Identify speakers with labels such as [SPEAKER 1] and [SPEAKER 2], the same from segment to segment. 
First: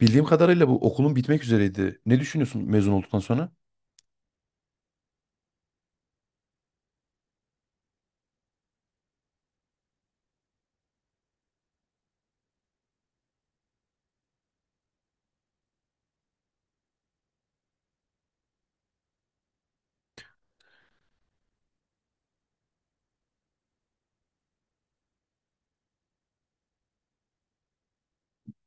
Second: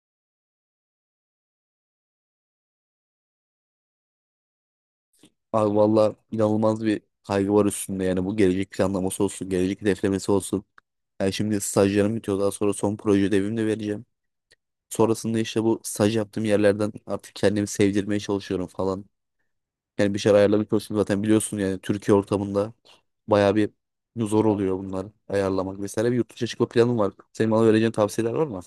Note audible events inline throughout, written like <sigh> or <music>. [SPEAKER 1] Bildiğim kadarıyla bu okulun bitmek üzereydi. Ne düşünüyorsun mezun olduktan sonra?
[SPEAKER 2] Abi valla inanılmaz bir kaygı var üstünde yani bu gelecek planlaması olsun, gelecek hedeflemesi olsun. Yani şimdi stajlarım bitiyor daha sonra son proje ödevimi de vereceğim. Sonrasında işte bu staj yaptığım yerlerden artık kendimi sevdirmeye çalışıyorum falan. Yani bir şeyler ayarlamaya çalışıyorum zaten biliyorsun yani Türkiye ortamında bayağı bir zor oluyor bunlar ayarlamak vesaire. Bir yurt dışına çıkma planım var. Senin bana vereceğin tavsiyeler var mı?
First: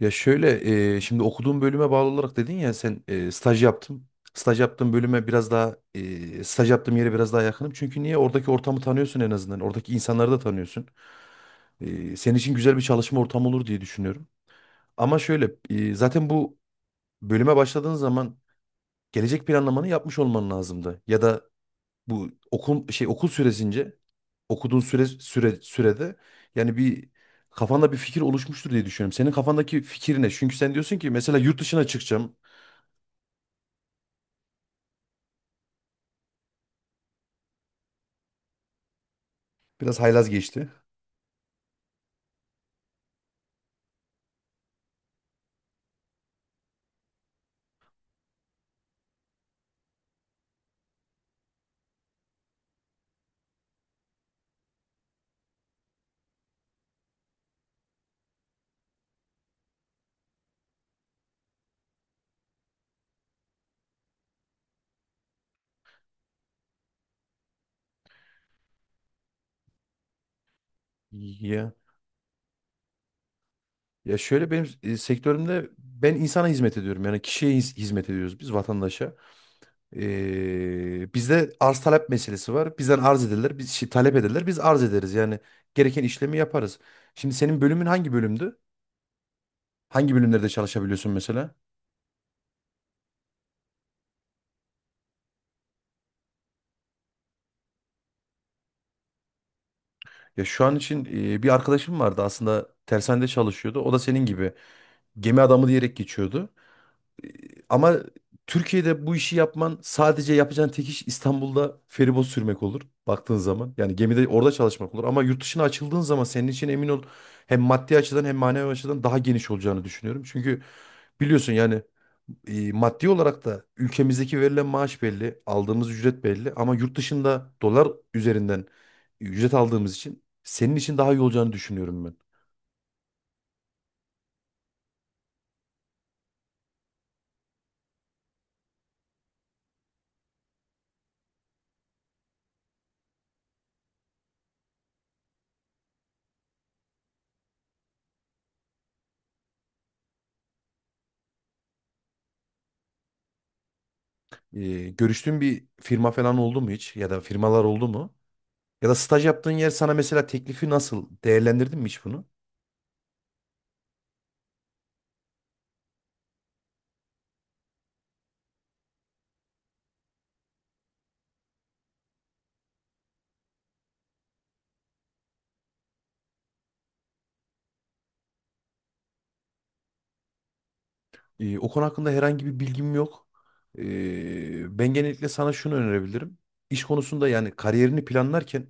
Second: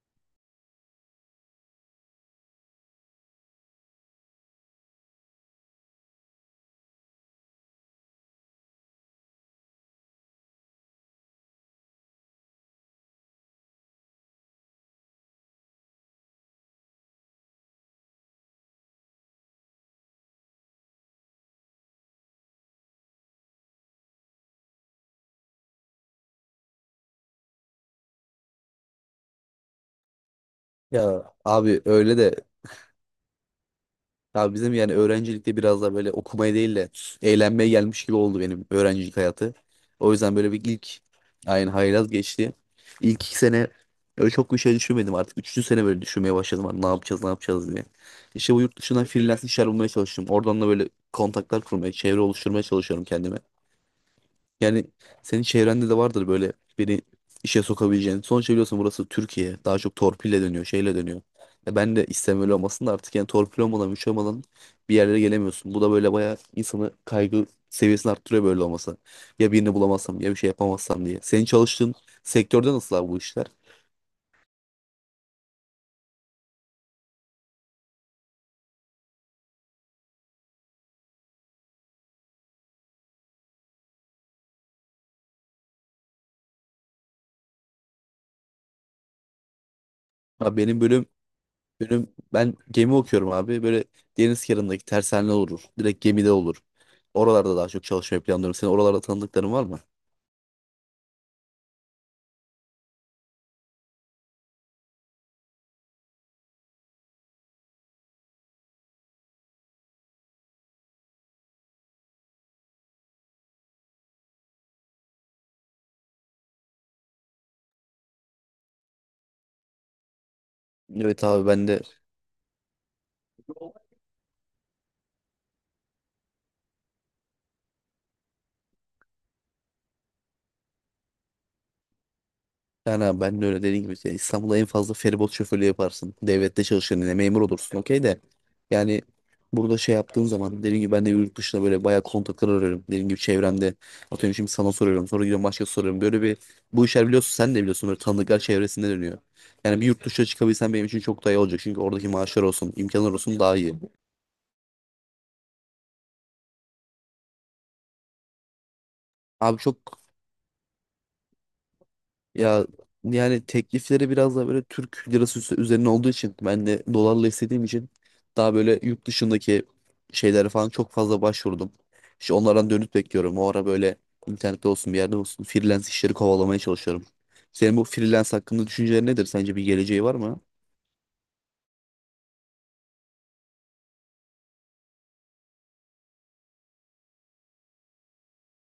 [SPEAKER 1] Ya şöyle, şimdi okuduğum bölüme bağlı olarak dedin ya sen staj yaptım. Staj yaptığım bölüme biraz daha, staj yaptığım yere biraz daha yakınım. Çünkü niye? Oradaki ortamı tanıyorsun en azından. Oradaki insanları da tanıyorsun. Senin için güzel bir çalışma ortamı olur diye düşünüyorum. Ama şöyle, zaten bu bölüme başladığın zaman gelecek planlamanı yapmış olman lazımdı. Ya da bu okul süresince okuduğun sürede yani bir kafanda bir fikir oluşmuştur diye düşünüyorum. Senin kafandaki fikir ne? Çünkü sen diyorsun ki
[SPEAKER 2] Ya
[SPEAKER 1] mesela yurt
[SPEAKER 2] abi
[SPEAKER 1] dışına
[SPEAKER 2] öyle
[SPEAKER 1] çıkacağım.
[SPEAKER 2] de Abi bizim yani öğrencilikte biraz da böyle okumaya değil de eğlenmeye gelmiş gibi oldu benim öğrencilik hayatı.
[SPEAKER 1] Biraz
[SPEAKER 2] O
[SPEAKER 1] haylaz
[SPEAKER 2] yüzden böyle bir
[SPEAKER 1] geçti.
[SPEAKER 2] ilk aynı haylaz geçti. İlk 2 sene öyle çok bir şey düşünmedim artık. Üçüncü sene böyle düşünmeye başladım. Hani ne yapacağız ne yapacağız diye. İşte bu yurt dışından freelance işler bulmaya çalıştım. Oradan da böyle kontaklar kurmaya, çevre oluşturmaya çalışıyorum kendime. Yani senin çevrende de vardır böyle beni işe sokabileceğin. Sonuçta biliyorsun burası Türkiye. Daha çok torpille dönüyor, şeyle dönüyor. Ya ben de istem öyle olmasın da artık yani torpil olmadan, güç olmadan bir yerlere gelemiyorsun. Bu da böyle bayağı insanı kaygı seviyesini arttırıyor böyle olması. Ya birini bulamazsam ya bir şey yapamazsam diye. Senin
[SPEAKER 1] Ya
[SPEAKER 2] çalıştığın sektörde nasıl abi bu işler?
[SPEAKER 1] ya şöyle benim sektörümde ben insana hizmet ediyorum. Yani kişiye hizmet ediyoruz biz vatandaşa. Bizde arz talep meselesi var. Bizden arz ederler, biz talep ederler, biz arz ederiz. Yani gereken işlemi yaparız. Şimdi senin bölümün hangi bölümdü? Hangi bölümlerde
[SPEAKER 2] Abi benim bölüm,
[SPEAKER 1] çalışabiliyorsun mesela?
[SPEAKER 2] bölüm ben gemi okuyorum abi. Böyle deniz kenarındaki tersane olur. Direkt gemide olur. Oralarda daha çok çalışmayı planlıyorum. Senin oralarda tanıdıkların var mı?
[SPEAKER 1] Ya şu an için bir arkadaşım vardı aslında tersanede çalışıyordu. O da senin gibi gemi adamı diyerek geçiyordu. Ama Türkiye'de bu işi yapman sadece yapacağın tek iş İstanbul'da feribot sürmek olur baktığın zaman. Yani gemide orada çalışmak olur ama yurt dışına açıldığın zaman senin için emin ol hem maddi açıdan hem manevi açıdan daha geniş olacağını düşünüyorum. Çünkü
[SPEAKER 2] Evet abi
[SPEAKER 1] biliyorsun
[SPEAKER 2] ben de
[SPEAKER 1] yani maddi olarak da ülkemizdeki verilen maaş belli, aldığımız ücret belli ama yurt dışında dolar üzerinden ücret aldığımız için senin için daha iyi olacağını düşünüyorum ben.
[SPEAKER 2] Yani abi ben de öyle dediğim gibi şey, İstanbul'da en fazla feribot şoförlüğü yaparsın. Devlette çalışırken yine memur olursun okey de. Yani burada şey yaptığın zaman dediğim gibi ben de yurt dışında böyle bayağı kontaklar arıyorum. Dediğim gibi çevremde atıyorum şimdi sana soruyorum sonra gidiyorum başka soruyorum. Böyle bir bu işler biliyorsun sen de biliyorsun böyle tanıdıklar çevresinde dönüyor. Yani bir yurt dışına çıkabilsen benim için çok daha iyi olacak. Çünkü oradaki maaşlar olsun imkanlar olsun daha iyi.
[SPEAKER 1] Görüştüğün bir firma falan oldu mu hiç ya da firmalar oldu mu? Ya da staj yaptığın
[SPEAKER 2] Abi
[SPEAKER 1] yer sana
[SPEAKER 2] çok
[SPEAKER 1] mesela teklifi nasıl? Değerlendirdin mi hiç bunu?
[SPEAKER 2] Ya yani teklifleri biraz da böyle Türk lirası üzerine olduğu için ben de dolarla istediğim için daha böyle yurt dışındaki şeylere falan çok fazla başvurdum. İşte onlardan dönüt bekliyorum. O ara böyle internette olsun bir yerde olsun freelance işleri kovalamaya çalışıyorum. Senin bu freelance hakkında düşüncelerin nedir? Sence bir geleceği var mı?
[SPEAKER 1] O konu hakkında herhangi bir bilgim yok. Ben genellikle sana şunu önerebilirim. İş konusunda yani kariyerini planlarken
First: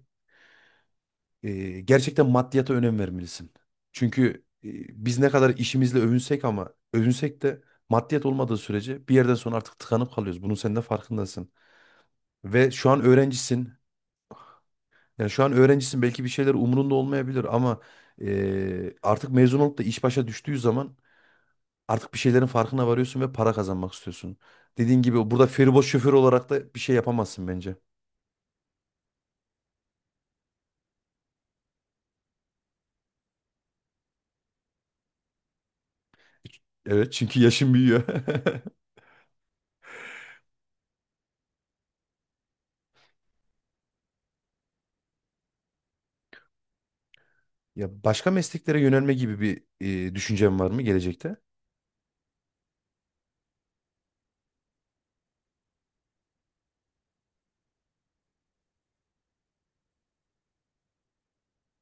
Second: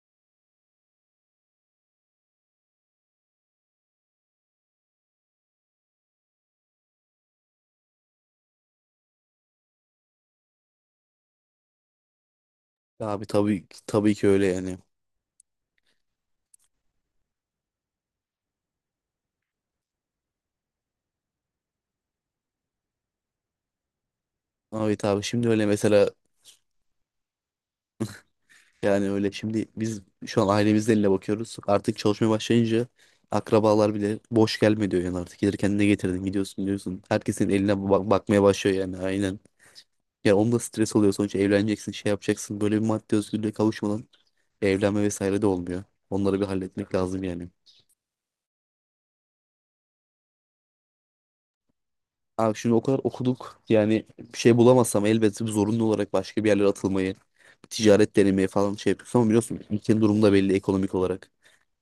[SPEAKER 1] gerçekten maddiyata önem vermelisin. Çünkü biz ne kadar işimizle övünsek ama övünsek de maddiyat olmadığı sürece bir yerden sonra artık tıkanıp kalıyoruz. Bunun sen de farkındasın. Ve şu an
[SPEAKER 2] Abi tabii
[SPEAKER 1] öğrencisin.
[SPEAKER 2] tabii ki öyle yani.
[SPEAKER 1] Yani şu an öğrencisin, belki bir şeyler umurunda olmayabilir ama artık mezun olup da iş başa düştüğü zaman artık bir şeylerin farkına varıyorsun ve para kazanmak istiyorsun.
[SPEAKER 2] Abi
[SPEAKER 1] Dediğin
[SPEAKER 2] tabii
[SPEAKER 1] gibi burada
[SPEAKER 2] şimdi öyle
[SPEAKER 1] feribot
[SPEAKER 2] mesela
[SPEAKER 1] şoför olarak da bir şey yapamazsın bence.
[SPEAKER 2] Yani öyle şimdi biz şu an ailemizin eline bakıyoruz. Artık çalışmaya başlayınca akrabalar bile boş gelme diyor yani artık. Gelirken ne getirdin gidiyorsun diyorsun.
[SPEAKER 1] Evet, çünkü
[SPEAKER 2] Herkesin
[SPEAKER 1] yaşın
[SPEAKER 2] eline
[SPEAKER 1] büyüyor.
[SPEAKER 2] bakmaya başlıyor
[SPEAKER 1] <laughs>
[SPEAKER 2] yani aynen. Ya onda stres oluyor sonuçta evleneceksin şey yapacaksın. Böyle bir maddi özgürlüğe kavuşmadan evlenme vesaire de olmuyor. Onları bir halletmek lazım yani.
[SPEAKER 1] Ya başka mesleklere yönelme gibi bir düşüncen var mı gelecekte?
[SPEAKER 2] Abi şimdi o kadar okuduk yani bir şey bulamazsam elbette bir zorunlu olarak başka bir yerlere atılmayı, ticaret denemeyi falan şey yapıyorsun ama biliyorsun ülkenin durumu da belli ekonomik olarak.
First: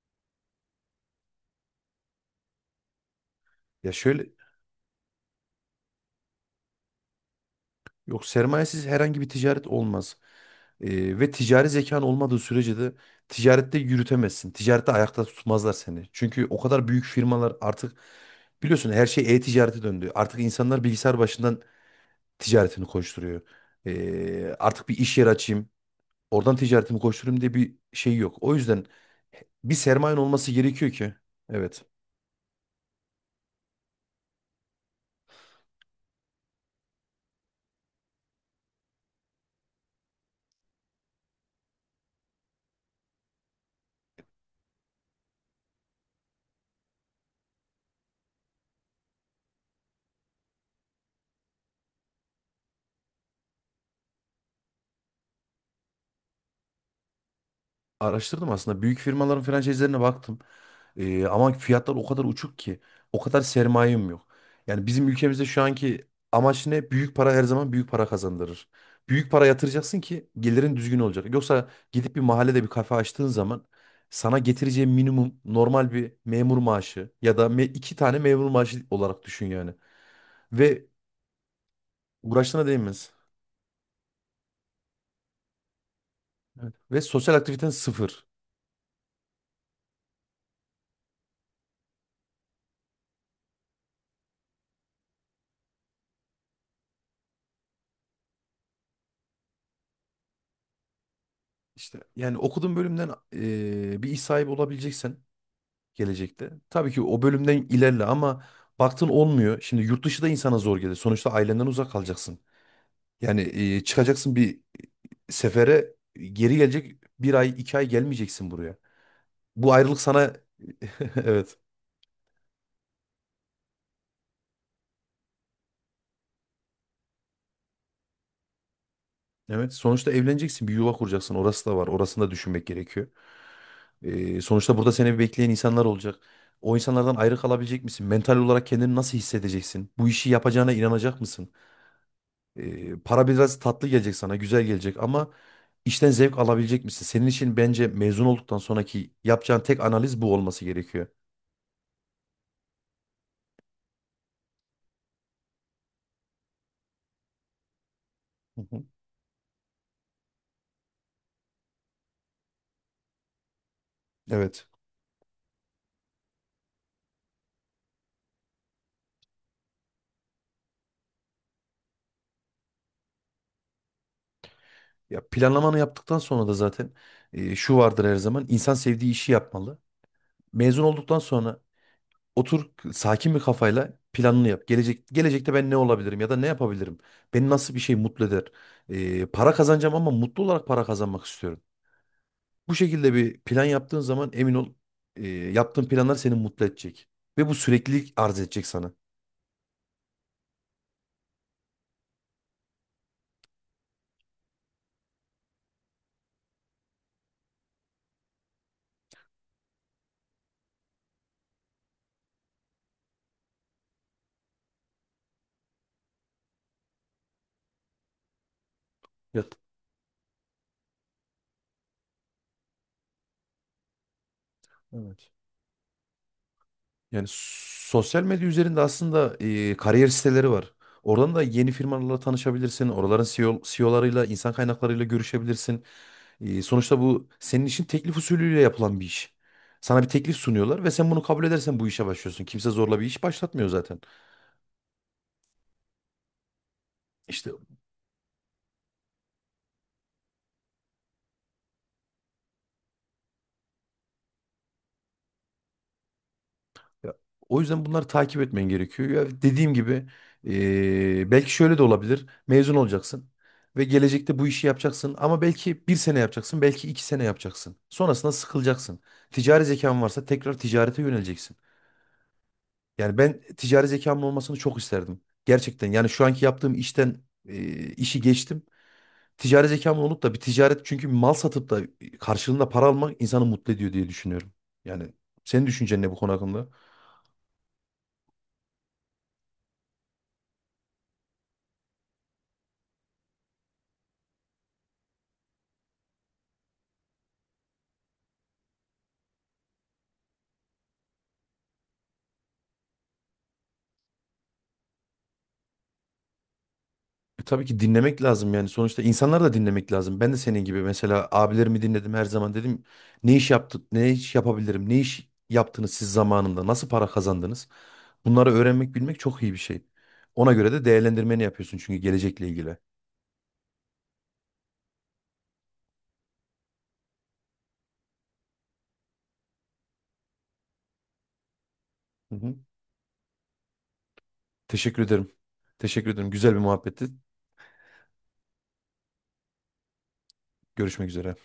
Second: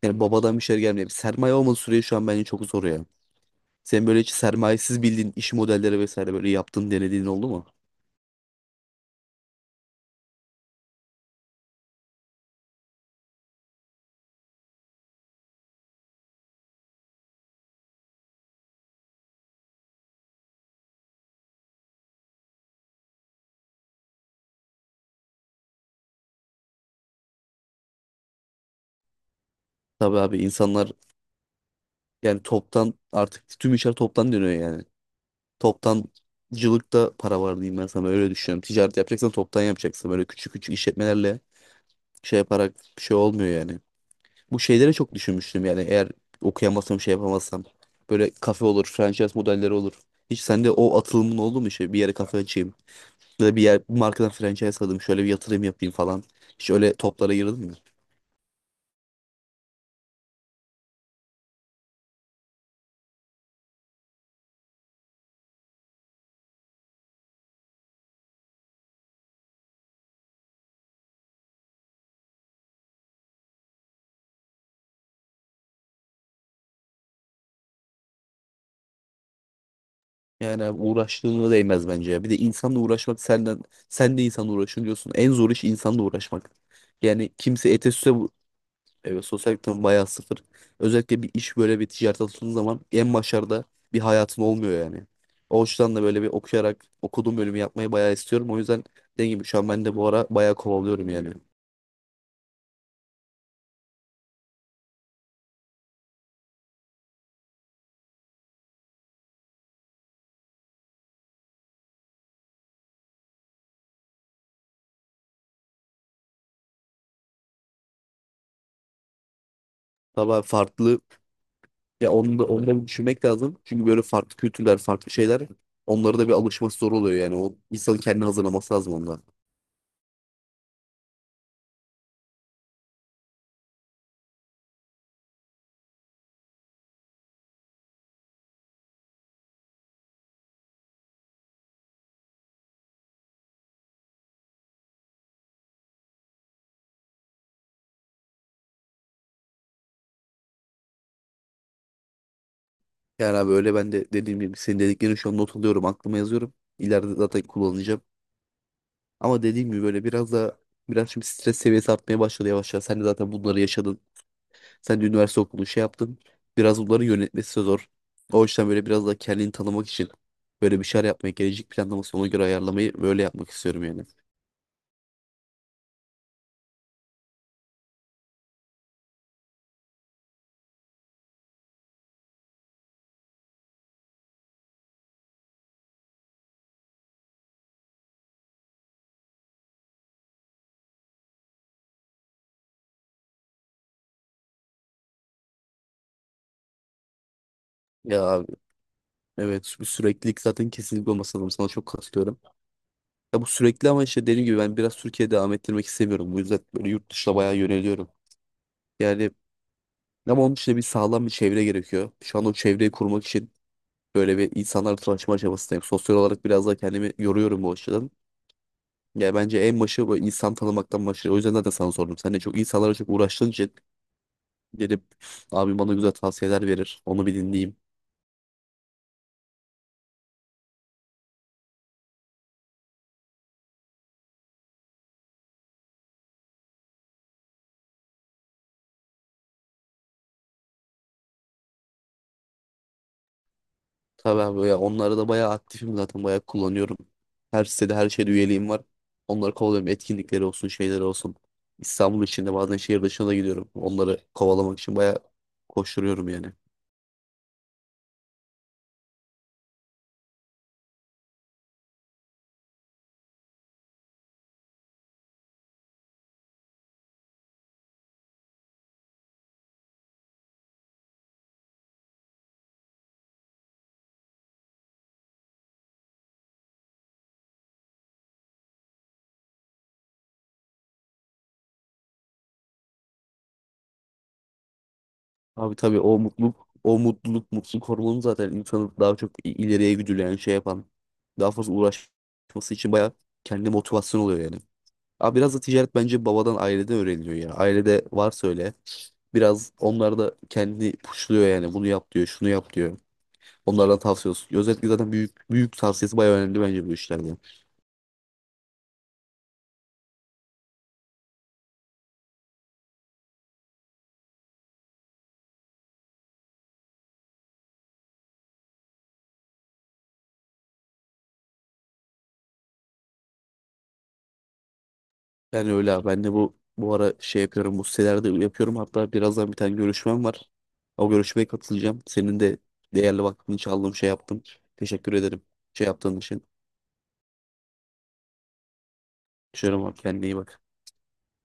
[SPEAKER 2] Yani babadan bir şey gelmiyor. Sermaye olmadığı sürece şu an bence çok zor ya.
[SPEAKER 1] Ya
[SPEAKER 2] Sen böyle
[SPEAKER 1] şöyle,
[SPEAKER 2] hiç sermayesiz bildiğin iş modelleri vesaire böyle yaptın denediğin oldu mu?
[SPEAKER 1] yok, sermayesiz herhangi bir ticaret olmaz. Ve ticari zekan olmadığı sürece de ticarette yürütemezsin. Ticarette ayakta tutmazlar seni. Çünkü o kadar büyük firmalar artık, biliyorsun, her şey e-ticarete döndü. Artık insanlar bilgisayar başından ticaretini koşturuyor. Artık bir iş yeri açayım, oradan ticaretimi koşturayım diye bir şey yok. O yüzden bir sermayen
[SPEAKER 2] Tabii abi
[SPEAKER 1] olması gerekiyor
[SPEAKER 2] insanlar
[SPEAKER 1] ki. Evet.
[SPEAKER 2] Yani toptan artık tüm işler toptan dönüyor yani. Toptancılıkta para var diyeyim ben sana öyle düşünüyorum. Ticaret yapacaksan toptan yapacaksın. Böyle küçük küçük işletmelerle şey yaparak bir şey olmuyor yani. Bu şeylere çok düşünmüştüm yani eğer okuyamazsam şey yapamazsam. Böyle kafe olur, franchise modelleri olur. Hiç sende o atılımın oldu mu şey bir yere kafe açayım? Böyle bir yer, bir markadan franchise alayım, şöyle bir yatırım yapayım falan. Hiç öyle toplara yırılmıyor.
[SPEAKER 1] Araştırdım aslında. Büyük firmaların franchise'lerine baktım. Ama fiyatlar o kadar uçuk ki. O kadar sermayem yok. Yani bizim ülkemizde şu anki amaç ne? Büyük para her zaman büyük para kazandırır. Büyük para yatıracaksın ki gelirin düzgün olacak. Yoksa gidip bir mahallede bir kafe açtığın zaman sana getireceği minimum normal bir memur maaşı ya da iki tane memur maaşı olarak düşün yani.
[SPEAKER 2] Yani abi
[SPEAKER 1] Ve
[SPEAKER 2] uğraştığına değmez bence ya. Bir de
[SPEAKER 1] uğraştığına
[SPEAKER 2] insanla
[SPEAKER 1] değmez.
[SPEAKER 2] uğraşmak senden, sen de insanla uğraşın diyorsun. En zor iş insanla uğraşmak.
[SPEAKER 1] Evet. Ve
[SPEAKER 2] Yani
[SPEAKER 1] sosyal
[SPEAKER 2] kimse
[SPEAKER 1] aktiviten
[SPEAKER 2] ete süse
[SPEAKER 1] sıfır.
[SPEAKER 2] bu. Evet, sosyal ekonomi bayağı sıfır. Özellikle bir iş böyle bir ticaret atıldığın zaman en başarıda bir hayatın olmuyor yani. O yüzden de böyle bir okuyarak okuduğum bölümü yapmayı bayağı istiyorum. O yüzden dediğim gibi şu an ben de bu ara bayağı kovalıyorum yani.
[SPEAKER 1] İşte yani okuduğun bölümden bir iş sahibi olabileceksen gelecekte. Tabii ki o bölümden ilerle ama baktın olmuyor. Şimdi yurt dışı da insana zor gelir. Sonuçta ailenden uzak kalacaksın. Yani çıkacaksın bir sefere geri gelecek, bir ay iki ay gelmeyeceksin buraya. Bu ayrılık sana
[SPEAKER 2] Tabii abi
[SPEAKER 1] <laughs>
[SPEAKER 2] farklı
[SPEAKER 1] evet.
[SPEAKER 2] Ya onu da bir düşünmek lazım. Çünkü böyle farklı kültürler, farklı şeyler onlara da bir alışması zor oluyor yani. O insanın kendini hazırlaması lazım onunla.
[SPEAKER 1] Evet, sonuçta evleneceksin, bir yuva kuracaksın. Orası da var, orasını da düşünmek gerekiyor. Sonuçta burada seni bekleyen insanlar olacak. O insanlardan ayrı kalabilecek misin? Mental olarak kendini nasıl hissedeceksin? Bu işi yapacağına inanacak mısın? Para biraz tatlı gelecek sana, güzel gelecek ama işten zevk alabilecek misin? Senin için bence mezun olduktan sonraki yapacağın tek analiz bu olması gerekiyor.
[SPEAKER 2] Yani abi öyle ben de dediğim gibi senin dediklerini şu an not alıyorum, aklıma yazıyorum. İleride zaten kullanacağım.
[SPEAKER 1] Hı hı.
[SPEAKER 2] Ama dediğim gibi böyle biraz da biraz şimdi stres seviyesi artmaya başladı yavaş yavaş. Sen de zaten bunları yaşadın.
[SPEAKER 1] Evet.
[SPEAKER 2] Sen de üniversite okudun, şey yaptın. Biraz bunları yönetmesi zor. O yüzden böyle biraz da kendini tanımak için böyle bir şeyler yapmayı, gelecek planlaması ona göre ayarlamayı böyle yapmak istiyorum yani.
[SPEAKER 1] Ya planlamanı yaptıktan sonra da zaten şu vardır, her zaman insan sevdiği işi yapmalı. Mezun olduktan sonra otur sakin bir kafayla planını yap. Gelecekte ben ne olabilirim ya da ne yapabilirim? Beni nasıl bir şey mutlu eder? Para kazanacağım ama mutlu olarak para kazanmak istiyorum. Bu şekilde bir plan yaptığın zaman emin ol yaptığın planlar seni mutlu edecek. Ve bu süreklilik arz
[SPEAKER 2] Ya
[SPEAKER 1] edecek sana.
[SPEAKER 2] Evet bu süreklilik zaten kesinlikle olması lazım. Sana çok katılıyorum. Ya bu sürekli ama işte dediğim gibi ben biraz Türkiye'ye devam ettirmek istemiyorum. Bu yüzden böyle yurt dışına bayağı yöneliyorum. Yani ama onun için de bir sağlam bir çevre gerekiyor. Şu an o çevreyi kurmak için böyle bir insanlarla tanışma aşamasındayım. Sosyal olarak biraz daha kendimi yoruyorum bu açıdan. Yani
[SPEAKER 1] Ya-
[SPEAKER 2] bence en başı böyle insan tanımaktan başlıyor. O yüzden zaten sana sordum. Sen de çok insanlara çok uğraştığın için dedim
[SPEAKER 1] Evet.
[SPEAKER 2] abim bana güzel tavsiyeler verir. Onu
[SPEAKER 1] Yani
[SPEAKER 2] bir dinleyeyim.
[SPEAKER 1] sosyal medya üzerinde aslında kariyer siteleri var. Oradan da yeni firmalarla tanışabilirsin. Oraların CEO'larıyla, insan kaynaklarıyla görüşebilirsin. Sonuçta bu senin için teklif usulüyle yapılan bir iş. Sana bir teklif sunuyorlar ve sen bunu kabul edersen bu işe başlıyorsun. Kimse zorla bir iş başlatmıyor zaten.
[SPEAKER 2] Tabii abi ya onları da bayağı aktifim zaten bayağı kullanıyorum.
[SPEAKER 1] İşte
[SPEAKER 2] Her sitede her şeyde üyeliğim var. Onları kovalıyorum. Etkinlikleri olsun şeyleri olsun. İstanbul içinde bazen şehir dışına da gidiyorum. Onları kovalamak için bayağı koşturuyorum yani.
[SPEAKER 1] ya, o yüzden bunları takip etmen gerekiyor. Ya dediğim gibi, belki şöyle de olabilir. Mezun olacaksın ve gelecekte bu işi yapacaksın ama belki bir sene yapacaksın, belki iki sene yapacaksın. Sonrasında sıkılacaksın. Ticari zekan varsa tekrar ticarete yöneleceksin. Yani ben ticari zekamın olmasını çok isterdim. Gerçekten yani şu anki yaptığım işten işi geçtim. Ticari zekamın olup da bir ticaret, çünkü mal satıp da karşılığında para almak insanı mutlu ediyor diye düşünüyorum. Yani senin
[SPEAKER 2] Abi tabii
[SPEAKER 1] düşüncen ne bu
[SPEAKER 2] o
[SPEAKER 1] konu
[SPEAKER 2] mutluluk
[SPEAKER 1] hakkında?
[SPEAKER 2] o mutluluk mutluluk hormonu zaten insanı daha çok ileriye güdüleyen şey yapan daha fazla uğraşması için bayağı kendi motivasyon oluyor yani. Abi biraz da ticaret bence babadan aileden öğreniliyor ya. Ailede varsa öyle biraz onlar da kendini puşluyor yani bunu yap diyor şunu yap diyor. Onlardan tavsiye olsun. Özellikle zaten büyük büyük tavsiyesi bayağı önemli bence bu işlerde.
[SPEAKER 1] Tabii ki dinlemek lazım yani, sonuçta insanları da dinlemek lazım. Ben de senin gibi mesela abilerimi dinledim her zaman, dedim ne iş yaptı, ne iş yapabilirim, ne iş yaptınız siz zamanında, nasıl para kazandınız? Bunları öğrenmek, bilmek çok iyi bir şey. Ona göre de değerlendirmeni yapıyorsun çünkü gelecekle ilgili.
[SPEAKER 2] Yani öyle abi. Ben de bu ara şey yapıyorum. Bu sitelerde yapıyorum. Hatta birazdan bir tane görüşmem var. O görüşmeye katılacağım.
[SPEAKER 1] Hı
[SPEAKER 2] Senin
[SPEAKER 1] hı.
[SPEAKER 2] de değerli vaktini çaldığım şey yaptım.
[SPEAKER 1] Teşekkür
[SPEAKER 2] Teşekkür
[SPEAKER 1] ederim.
[SPEAKER 2] ederim. Şey
[SPEAKER 1] Teşekkür
[SPEAKER 2] yaptığın
[SPEAKER 1] ederim.
[SPEAKER 2] için.
[SPEAKER 1] Güzel bir muhabbetti.
[SPEAKER 2] Şöyle bak kendine iyi bak.
[SPEAKER 1] Görüşmek üzere.